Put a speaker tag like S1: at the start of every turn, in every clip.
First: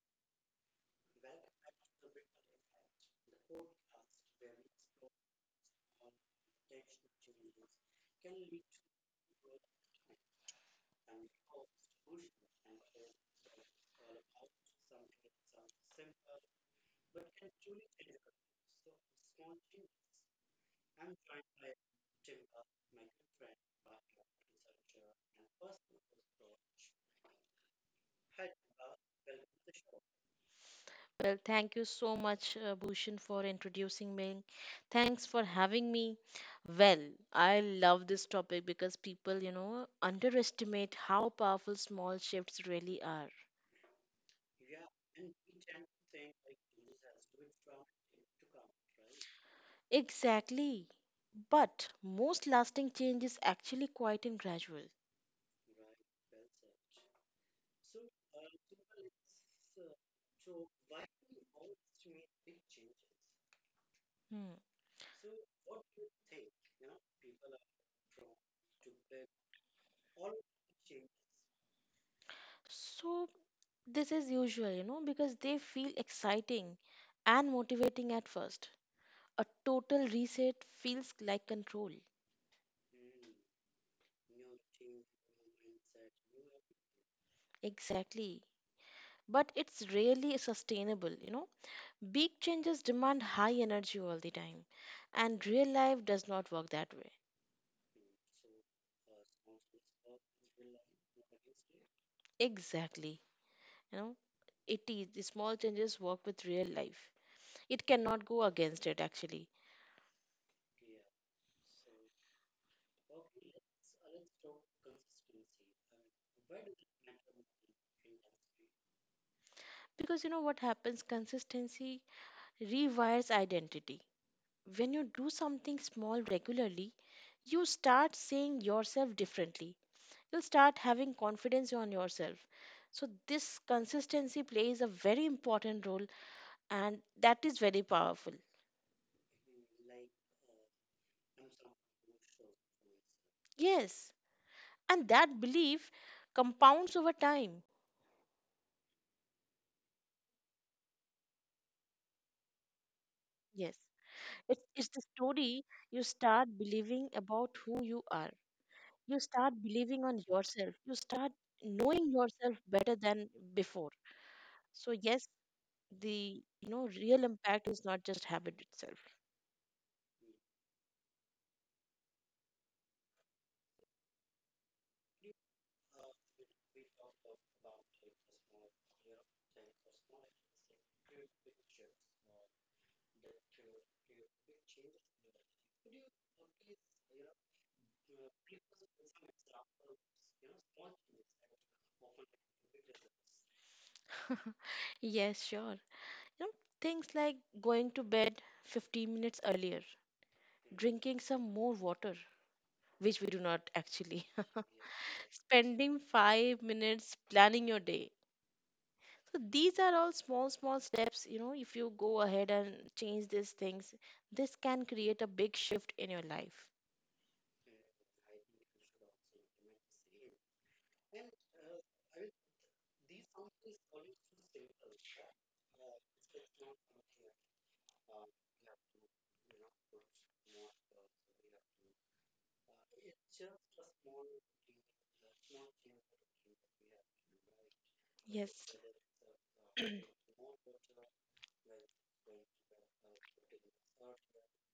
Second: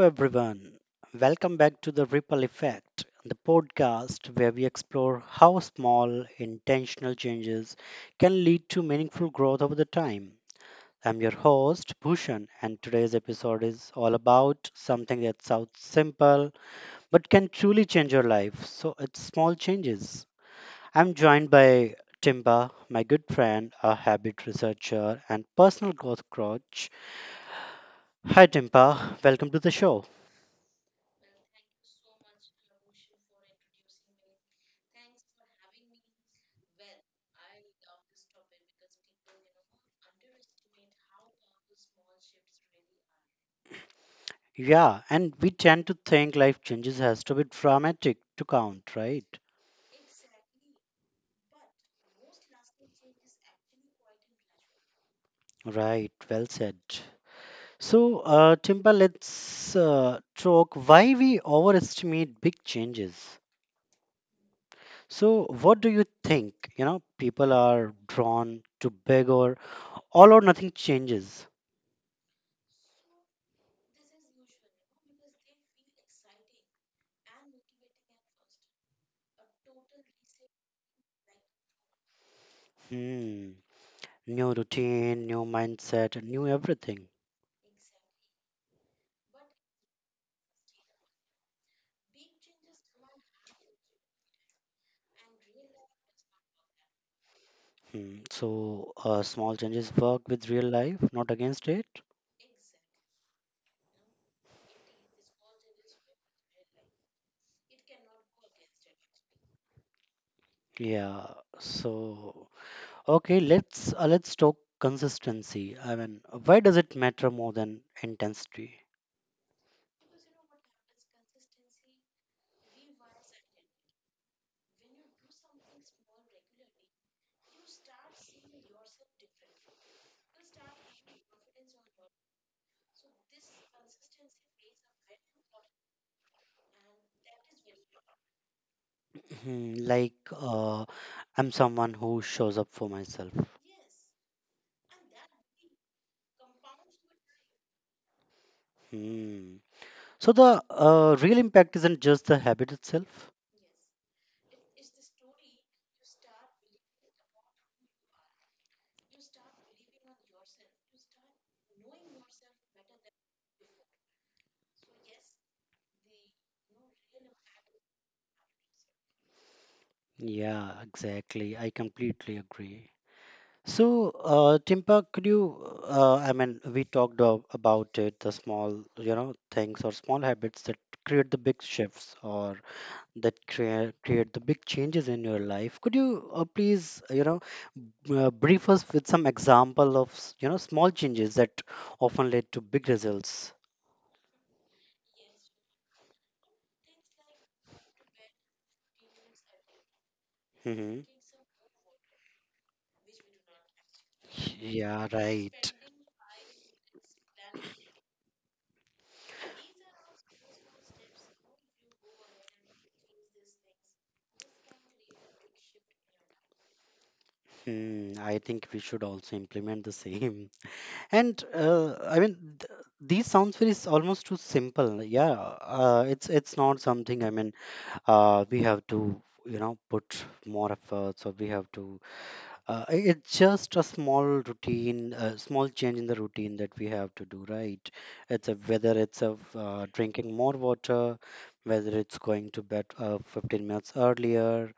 S1: everyone. Welcome back to the Ripple Effect, the podcast where we explore how small, intentional changes can lead to meaningful growth over the time. I'm your host, Bhushan, and today's episode is all about something that sounds simple but can truly change your life. So it's small changes. I'm joined by Timba, my good friend, a habit researcher, and personal growth coach. Hi, Timba. Welcome to the show.
S2: Well, thank you so much, Bhushan, for introducing me. Thanks for having me. Well, I love this topic because people, you know, underestimate how powerful small shifts really are.
S1: Yeah, and we tend to think life changes has to be dramatic to count, right?
S2: Exactly. But most lasting change is actually quite and gradual.
S1: Right, well said. So, Timber, let's talk why we overestimate big changes.
S2: Hmm.
S1: So, what do you think? You know, people are drawn to big or all or nothing changes.
S2: So this is usual, you know, because they feel exciting and motivating at first. A total reset feels like control.
S1: Hmm. New routine, new mindset, new everything.
S2: Exactly. But it's rarely sustainable, you know, big changes demand high energy all the time, and real life does not work that way.
S1: Hmm. So, small changes work with real life, not against it.
S2: Exactly, you know, it is the small changes work with real life, it cannot go against it actually.
S1: Yeah. So, okay, let's talk consistency. I mean, why does it matter more than intensity?
S2: Because, you know what happens, consistency rewires identity. When you do something small regularly, you start seeing yourself differently, you'll start having confidence on yourself. So this consistency plays a very important role, and that is very powerful.
S1: Hmm, like, uh, I'm someone who shows up for myself.
S2: Yes, and that belief compounds over time.
S1: Hmm. So the real impact isn't just the habit itself.
S2: Yes, it's the story you start believing about who you are. You start believing on yourself, you start knowing yourself better than before. So yes, the, you know, real impact is not just habit itself.
S1: Yeah, exactly. I completely agree. So, Timpa, could you? I mean, we talked about it, the small, you know, things or small habits that create the big shifts, or that create the big changes in your life. Could you please, brief us with some example of, small changes that often lead to big results?
S2: Yes, sure, you know, things like going to bed 15 minutes earlier,
S1: Hmm.
S2: drinking some more water, which we do not actually,
S1: Yeah, right.
S2: spending 5 minutes planning your day. So these are all small, small steps. You know, if you go ahead and change these things, this can create a big shift in your life.
S1: Hmm, I think we should also implement the same. And I mean, these sounds very almost too simple. Yeah, it's not something. I mean, we have to put more efforts, or we have to. It's just a small routine, a small change in the routine that we have to do, right?
S2: Yes.
S1: Whether it's a, drinking more water, whether it's going to bed 15 minutes earlier,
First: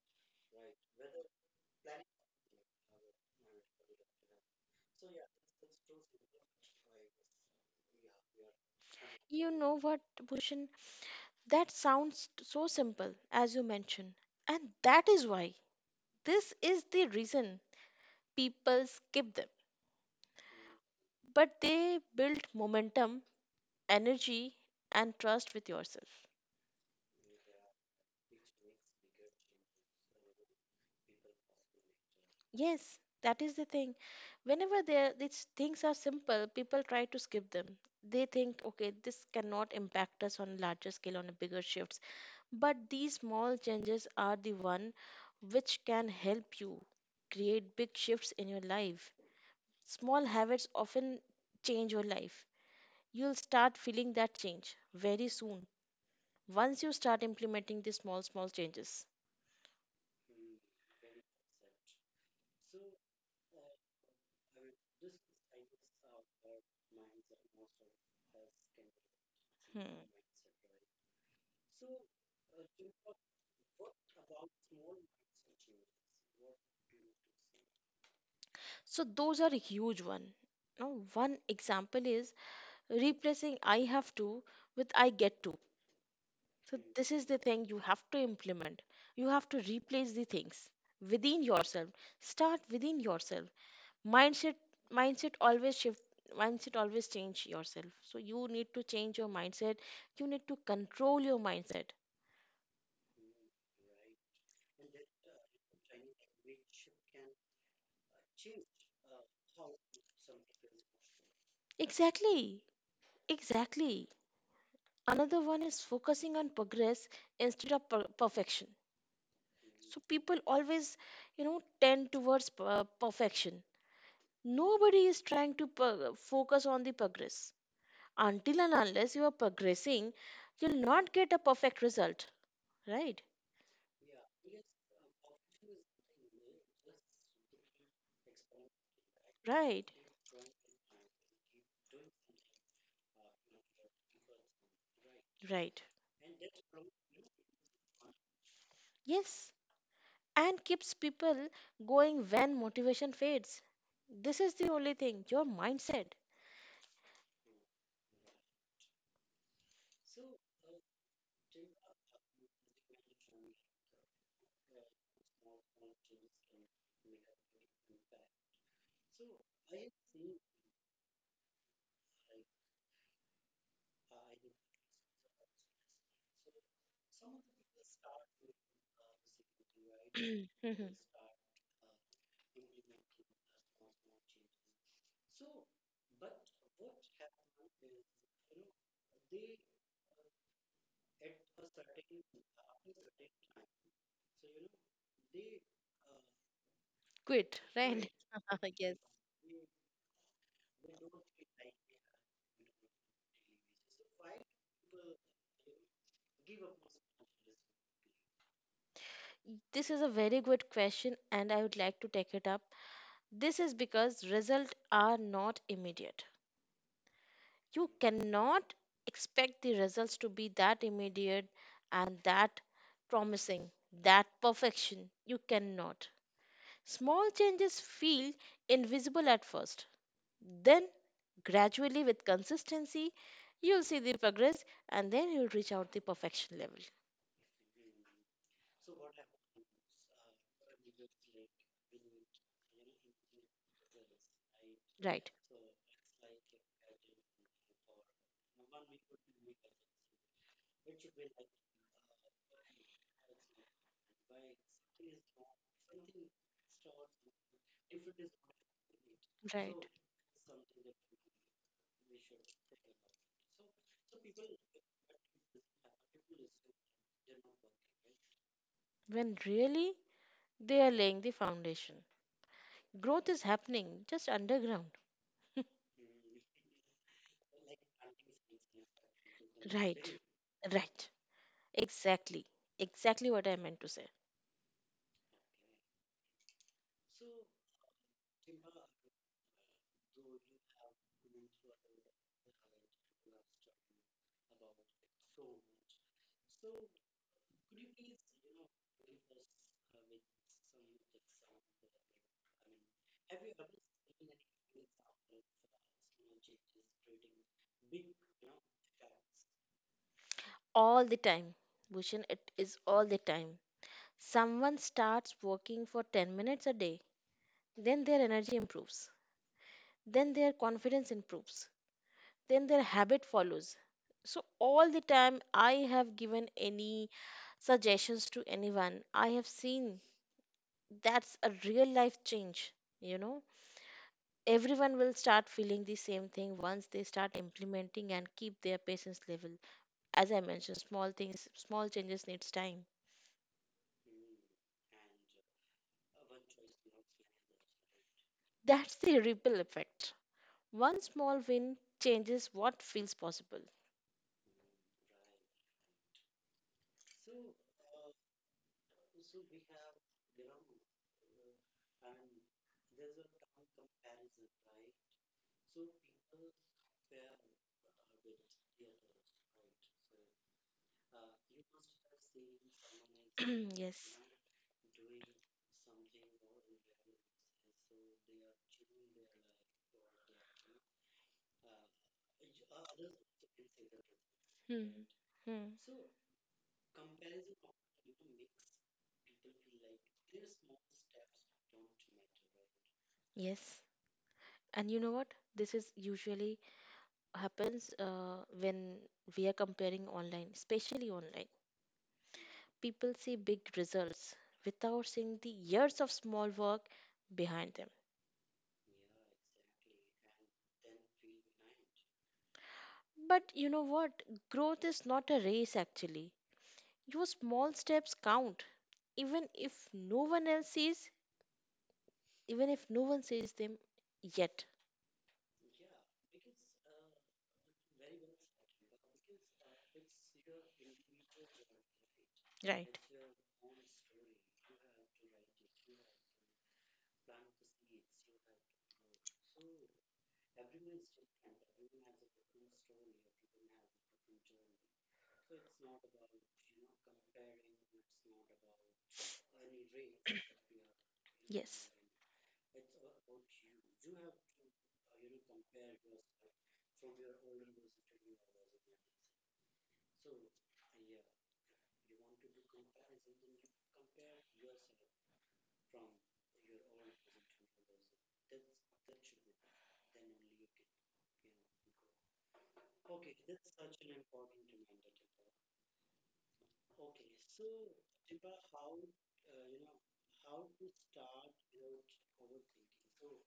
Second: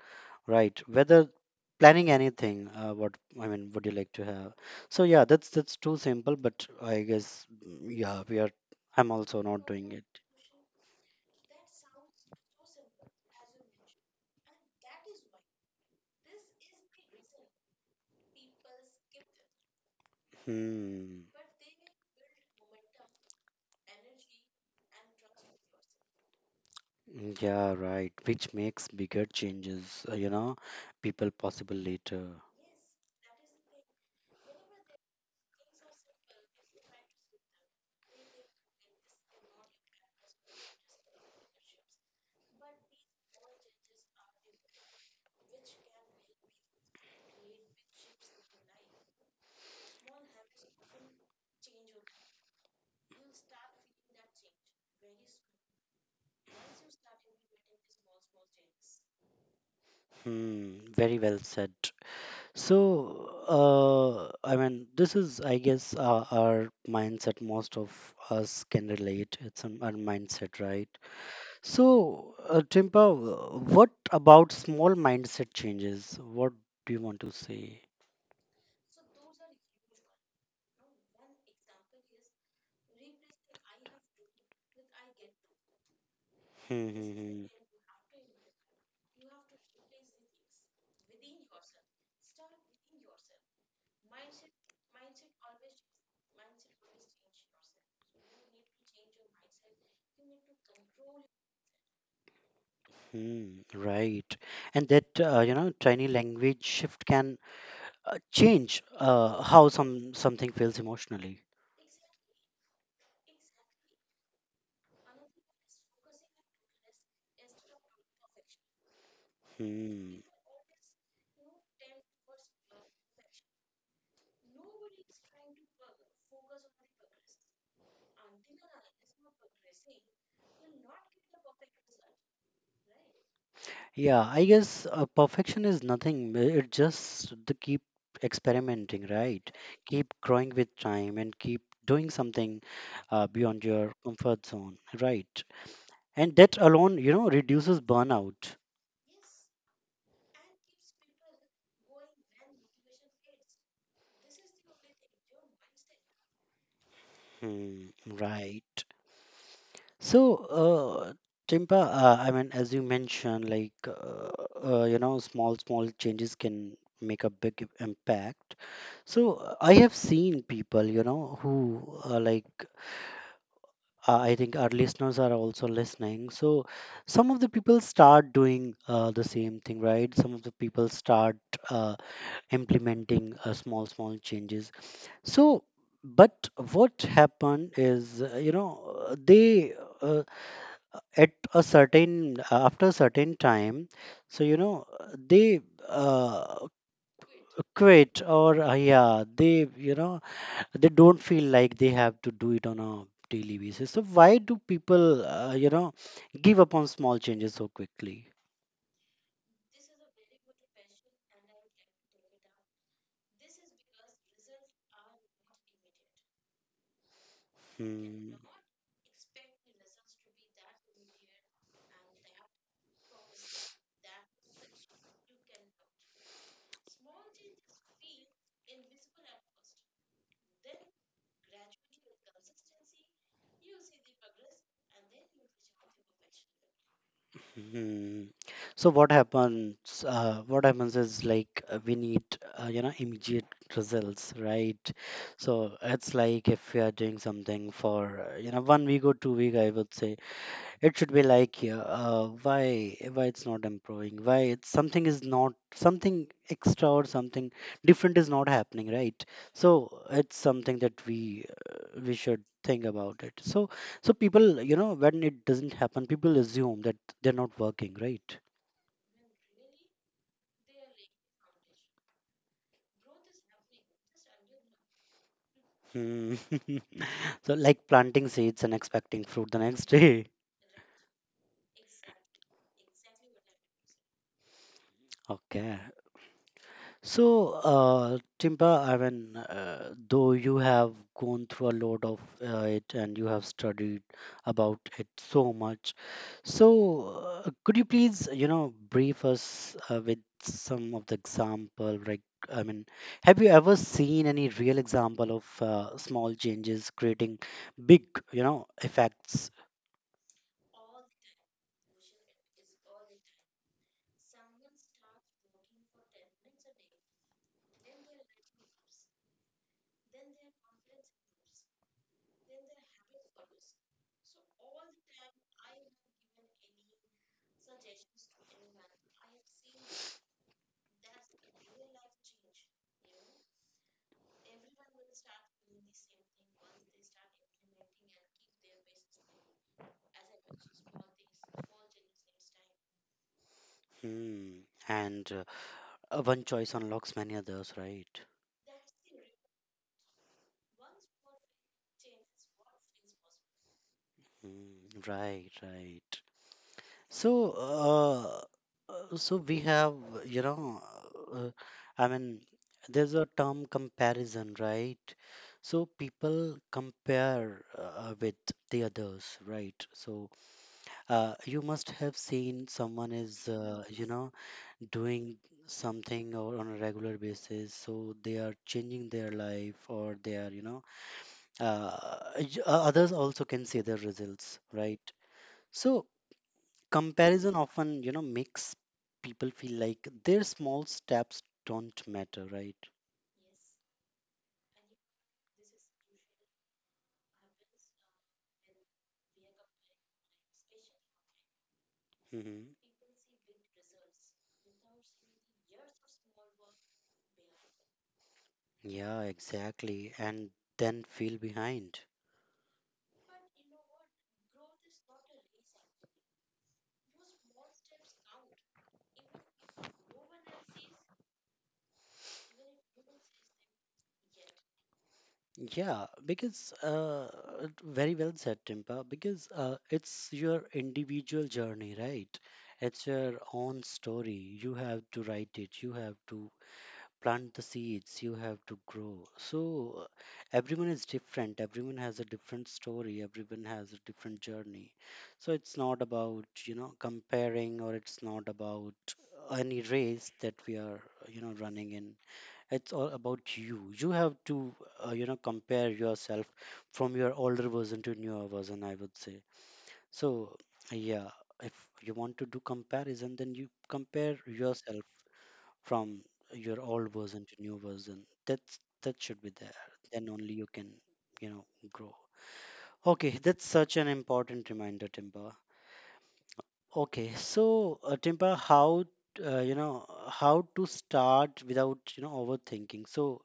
S1: right? Whether planning anything, what I mean, would you like to have? So yeah, that's too simple, but I guess, mm, yeah, we are. I'm also
S2: You
S1: not
S2: know
S1: doing
S2: what,
S1: it.
S2: Bhushan? That sounds so simple, as you mentioned. And that is why this is the reason people skip them.
S1: Hmm.
S2: But they build momentum, energy, and trust with yourself.
S1: Yeah, right. Which makes bigger changes, people possible later.
S2: Yes, that is the thing. Whenever there these things are simple, people try to skip them. They think, okay, this cannot impact us on larger scale on a bigger shifts. But these small changes are the one which can help you create big shifts in your life. Small habits often change your life. You'll start feeling that change very soon once you start implementing these small small changes.
S1: Hmm, very well said. So, I mean, this is, I guess, our mindset. Most of us can relate. It's our
S2: Hmm.
S1: mindset, right? So, Timpa, what about small mindset changes? What do you want to say?
S2: So those are a huge one. Now, one example is replacing I have to with I get to. So
S1: Hmm,
S2: this
S1: hmm,
S2: is the
S1: hmm.
S2: thing you have to implement. You have to replace the things within yourself. Start within yourself. Mindset mindset always shift, mindset always change yourself. So you need to change your mindset. You need to control your mindset.
S1: Hmm, right. And that tiny language shift can change how something feels emotionally.
S2: Exactly. Exactly. Another one is focusing on progress instead of perfection. So
S1: Hmm.
S2: people always, you know, tend towards perfection. Nobody is trying to focus on the progress. Until and unless you are progressing, you'll not get a perfect result, right?
S1: Yeah, I guess perfection is nothing. It just the keep experimenting, right?
S2: Right,
S1: Keep growing with time and keep doing something beyond your comfort zone, right?
S2: right.
S1: And that alone, reduces burnout.
S2: Yes, and keeps people going when motivation fades. This is the only thing, your mindset.
S1: Hmm, right. So, uh, Timpa, I mean, as you mentioned, like, small changes can make a big impact. So, I have seen people, who like I think our listeners are also listening. So, some of the people start doing the same thing, right? Some of the people start uh, implementing small changes. So, but what happened is, they, uh, at a certain after a certain time, so, they, uh,
S2: Quit, right?
S1: quit or,
S2: Right. Yes.
S1: yeah, they you know they don't feel like they have to do it on a daily basis. So why do people give up on small changes so quickly?
S2: This is a very good question, and I would like to take it up. This is because results are not immediate. You
S1: Hmm.
S2: cannot expect the results to be that immediate and that promising, that perfection. You cannot. Small changes feel invisible at first. Then, gradually, with consistency, you'll see the progress, and then you'll reach out the perfection level.
S1: Hmm. So what happens? What happens is like we need immediate results, right?
S2: Right,
S1: So it's like if we are doing something for one week or 2 week, I would say it should be like, yeah, why it's not improving? Why it's something is not something extra or something different is not happening, right?
S2: right.
S1: So it's something that we should think about it. So people, when it doesn't happen, people assume that they're not working, right?
S2: When really they are laying the foundation. Growth is happening just underground.
S1: Hmm. So like planting seeds and expecting fruit the next
S2: Right,
S1: day.
S2: right. Exactly. Exactly what I meant to say.
S1: Okay. So, Timba, I mean, though you have gone through a lot of it and you have studied about it so much, so could you please, brief us with some of the example? Like, I mean, have you ever seen any real example of small changes creating big, effects?
S2: All the time. Bhushan, it is all the time. Someone starts working for 10 minutes a day, then their energy improves, then their confidence improves, then their habit follows. So, all the time I have given any suggestions to anyone, I have seen that's a real life change, you know. Everyone will start feeling the same thing once they start implementing and keep their patience level. As I mentioned, small things, small changes needs time.
S1: Hmm. And one choice unlocks many others, right?
S2: That's the ripple effect. One small win changes what feels possible.
S1: Hmm. Right, right. So, so we have, you know, uh, I mean, there's a term comparison, right? So people compare with the others, right? So you must have seen someone is,
S2: Yes.
S1: doing something or on a regular basis. So they are changing their life, or they are, uh, others also can see their results,
S2: Hmm.
S1: right?
S2: Hmm.
S1: So comparison often makes people feel like their small steps don't matter, right?
S2: Yes. And you know what? This is usually happens when we are comparing online, especially online.
S1: Hmm.
S2: People see big results without seeing the years of small work behind them.
S1: Yeah, exactly. And then feel behind.
S2: But you know what? Growth is not a race actually. Your small steps count, even if no one else sees, even if no one sees them yet.
S1: Yeah, because very well said, Timpa. Because it's your individual journey, right?
S2: Right?
S1: It's your own story. You have to write it. You have to plant the seeds. You have to grow. So, uh, everyone is different. Everyone has a different story. Everyone has a different journey. So it's not about comparing, or it's not about any race that we are
S2: Yes.
S1: running in. It's all about you. You have to compare yourself from your older version to newer version, I would say. So yeah, if you want to do comparison, then you compare yourself from your old version to new version. That's that should be there. Then only you can you know grow. Okay, that's such an important reminder, Timber. Okay, so Timber, how to start without overthinking? So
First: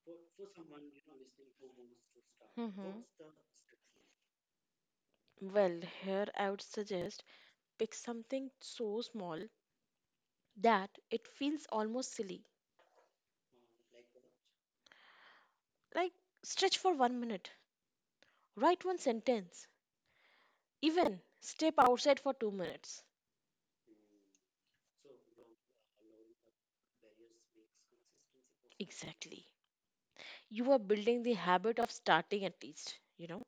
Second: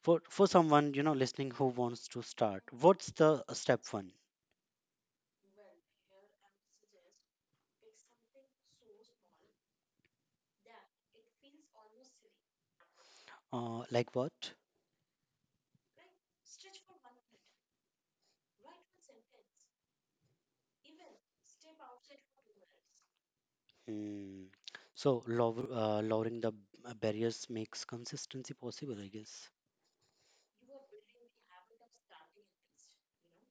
S1: for someone listening who wants to start,
S2: Mhm.
S1: what's the step one?
S2: Well, here I would suggest pick something so small that it feels almost silly.
S1: Like what?
S2: Like stretch for 1 minute, write one sentence, even step outside for 2 minutes.
S1: Hmm. So lowering the barriers makes consistency possible, I
S2: Exactly.
S1: guess.
S2: You are building the habit of starting at least, you know.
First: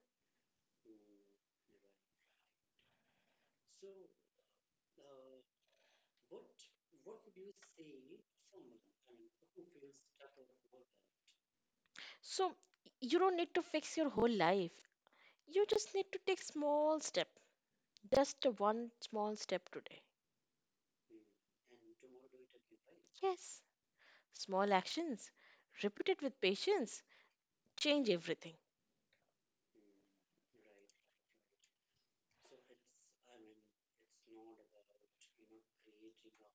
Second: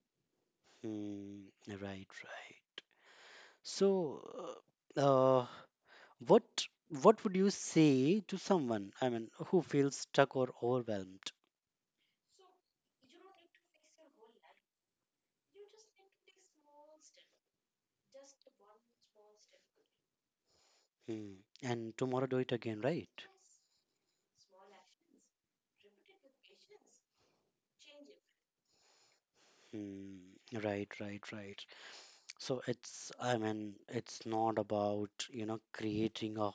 S1: Hmm, right, right. So, uh, uh, what what would you say to someone, I mean, who feels stuck or overwhelmed?
S2: So you don't need to fix your whole life. You just need to take small step, just one small step today.
S1: Hmm. And tomorrow do it again, right?
S2: Yes, small actions, repeated with patience, change everything.
S1: Hmm. Right, right, right. So it's, I mean, it's not about, creating a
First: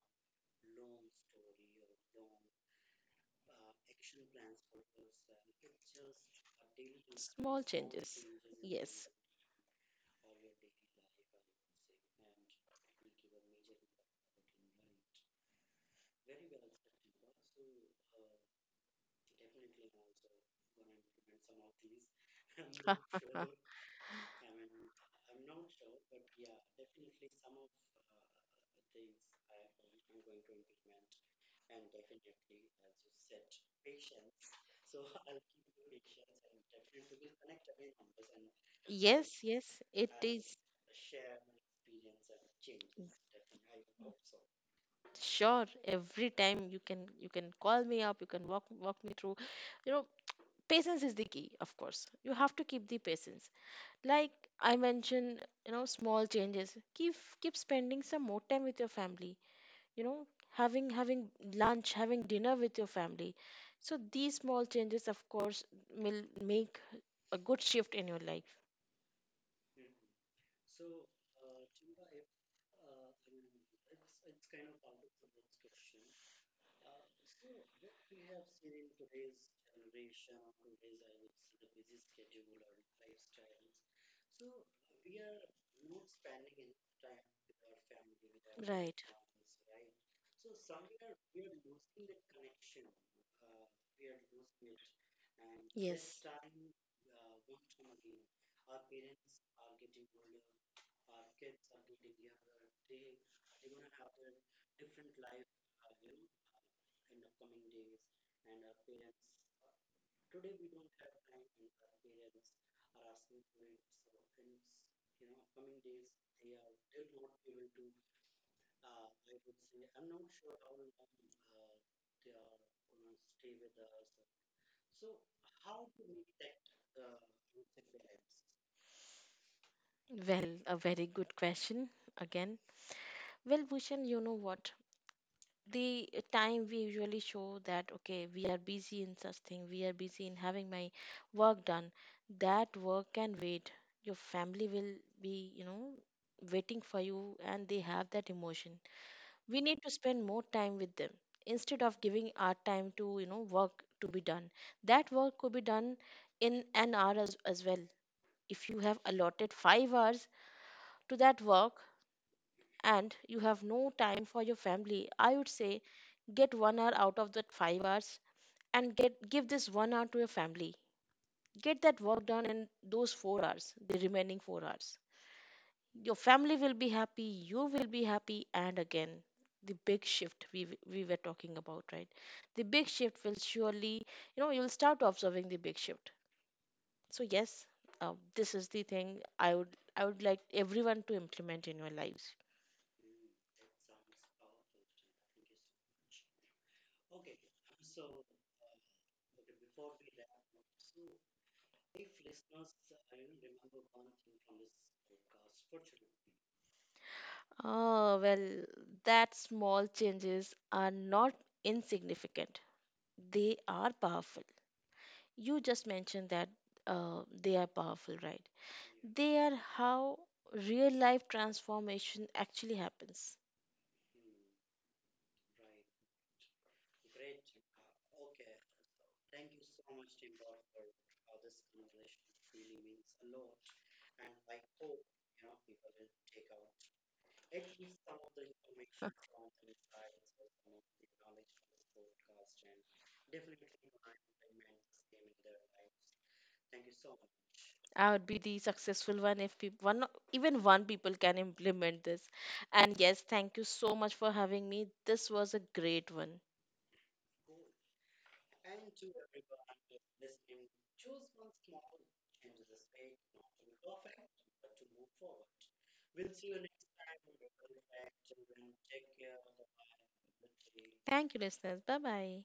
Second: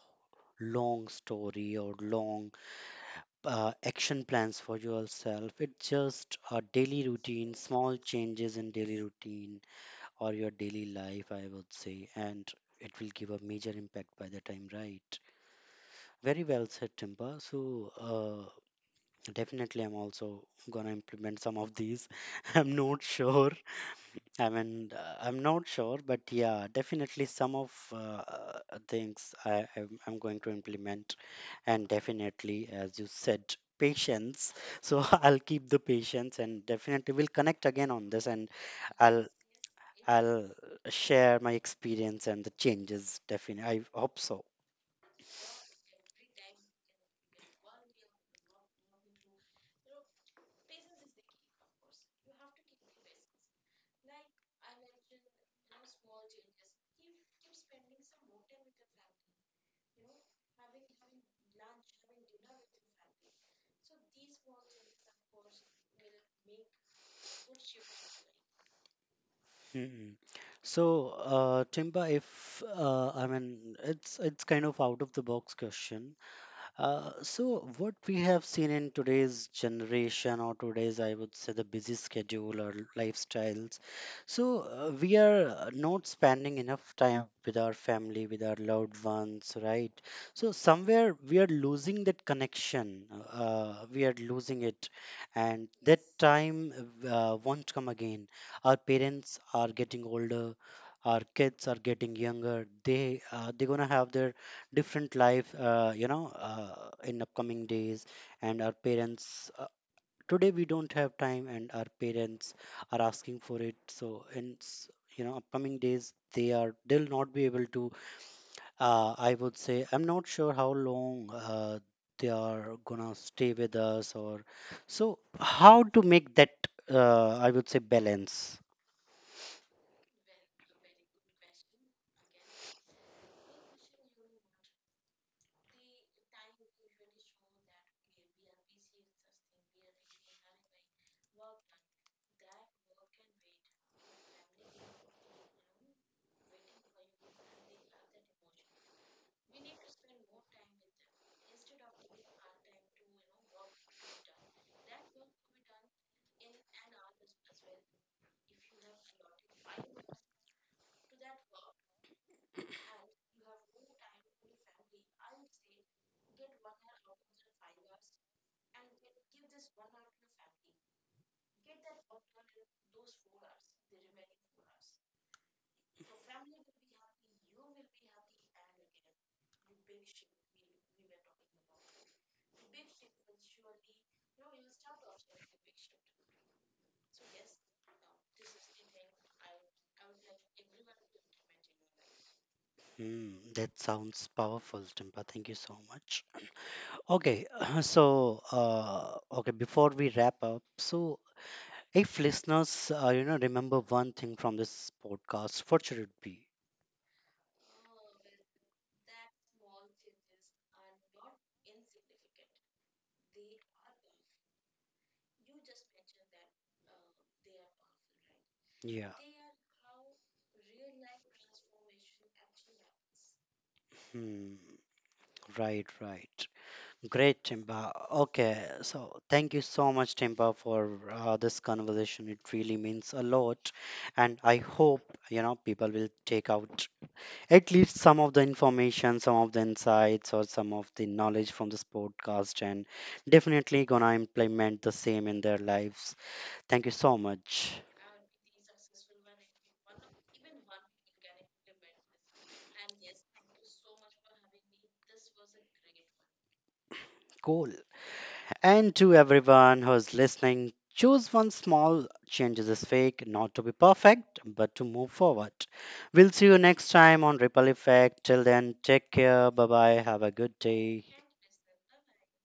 S1: long story or long action plans for yourself. It's just a daily routine,
S2: Small
S1: small
S2: changes.
S1: changes in daily
S2: Yes.
S1: routine or your daily life, I would say, and it will give a major impact by the time, right? Very well said, Timba. So, definitely, I'm also gonna implement some of these. I'm not sure, I mean, I'm not sure, but yeah, definitely some of uh, things I'm going to implement, and definitely, as you said, patience. So I'll keep the patience, and definitely we'll connect again on this, and I'll
S2: Yes, yes, it
S1: I'll
S2: is.
S1: share my experience and the changes. Definitely, I hope so.
S2: Sure, every time you can call me up, you can walk me through. You know, patience is the key, of course. You have to keep the patience. Like I mentioned, you know, small changes, keep keep spending some more time with your family, you know, having lunch, having dinner with your family. So these small changes of course will make a good shift in your life.
S1: Mm. So, Timba, if I mean, it's kind of out of the box question. So, what we have seen in today's generation, or today's, I would say, the busy schedule or lifestyles, so we are not spending enough time with our family, with our loved
S2: Right.
S1: ones, right? So, somewhere we are losing that connection, we are losing it, and that
S2: Yes,
S1: time won't come again. Our parents are getting older. Our kids are getting younger. They're gonna have their different life in upcoming days, and our parents, today we don't have time and our parents are asking for it, so in upcoming days they'll not be able to. I would say, I'm not sure how long they are gonna stay with us, or so how to make that I would say balance.
S2: well, a very good question again. Well, Bhushan, you know what, the time we usually show that okay we are busy in such thing, we are busy in having my work done, that work can wait. Your family will be, you know, waiting for you, and they have that emotion. We need to spend more time with them instead of giving our time to, you know, work to be done. That work could be done in an hour as well. If you have allotted 5 hours to that work and you have no time for your family, I would say get 1 hour out of that 5 hours, and get give this 1 hour to your family. Get that work done in those 4 hours, the remaining 4 hours, your family will be happy, you will be happy, and again, the big shift we were talking about, right, the big shift will surely, you know, you'll start observing the big shift. So yes, this is the thing I would, I would like everyone to implement in your lives.
S1: Hmm, that sounds powerful, Timpa. Thank you so much. Okay, so okay, before we wrap up, so if listeners, remember one thing from this podcast, what should it be?
S2: Oh, well, that small changes are not insignificant. They are powerful. You just mentioned that they are powerful, right?
S1: Yeah.
S2: They are how real life transformation actually happens.
S1: Hmm. Right, right. Great, Timba. Okay, so thank you so much, Timba, for this conversation. It really means a lot, and I hope people will take out at least some of the
S2: Huh.
S1: information, some of the insights, or some of the knowledge from this podcast, and definitely gonna implement the same in their lives. Thank you so much.
S2: I would be the successful one if people, even one people can implement this. And yes, thank you so much for having me. This was a great one.
S1: Cool. And to everyone who's listening, choose one small change is fake, not to be perfect, but to move forward. We'll see you next time on Ripple Effect. Till then, take care. Bye bye. Have a good day.
S2: Thank you, listeners. Bye bye.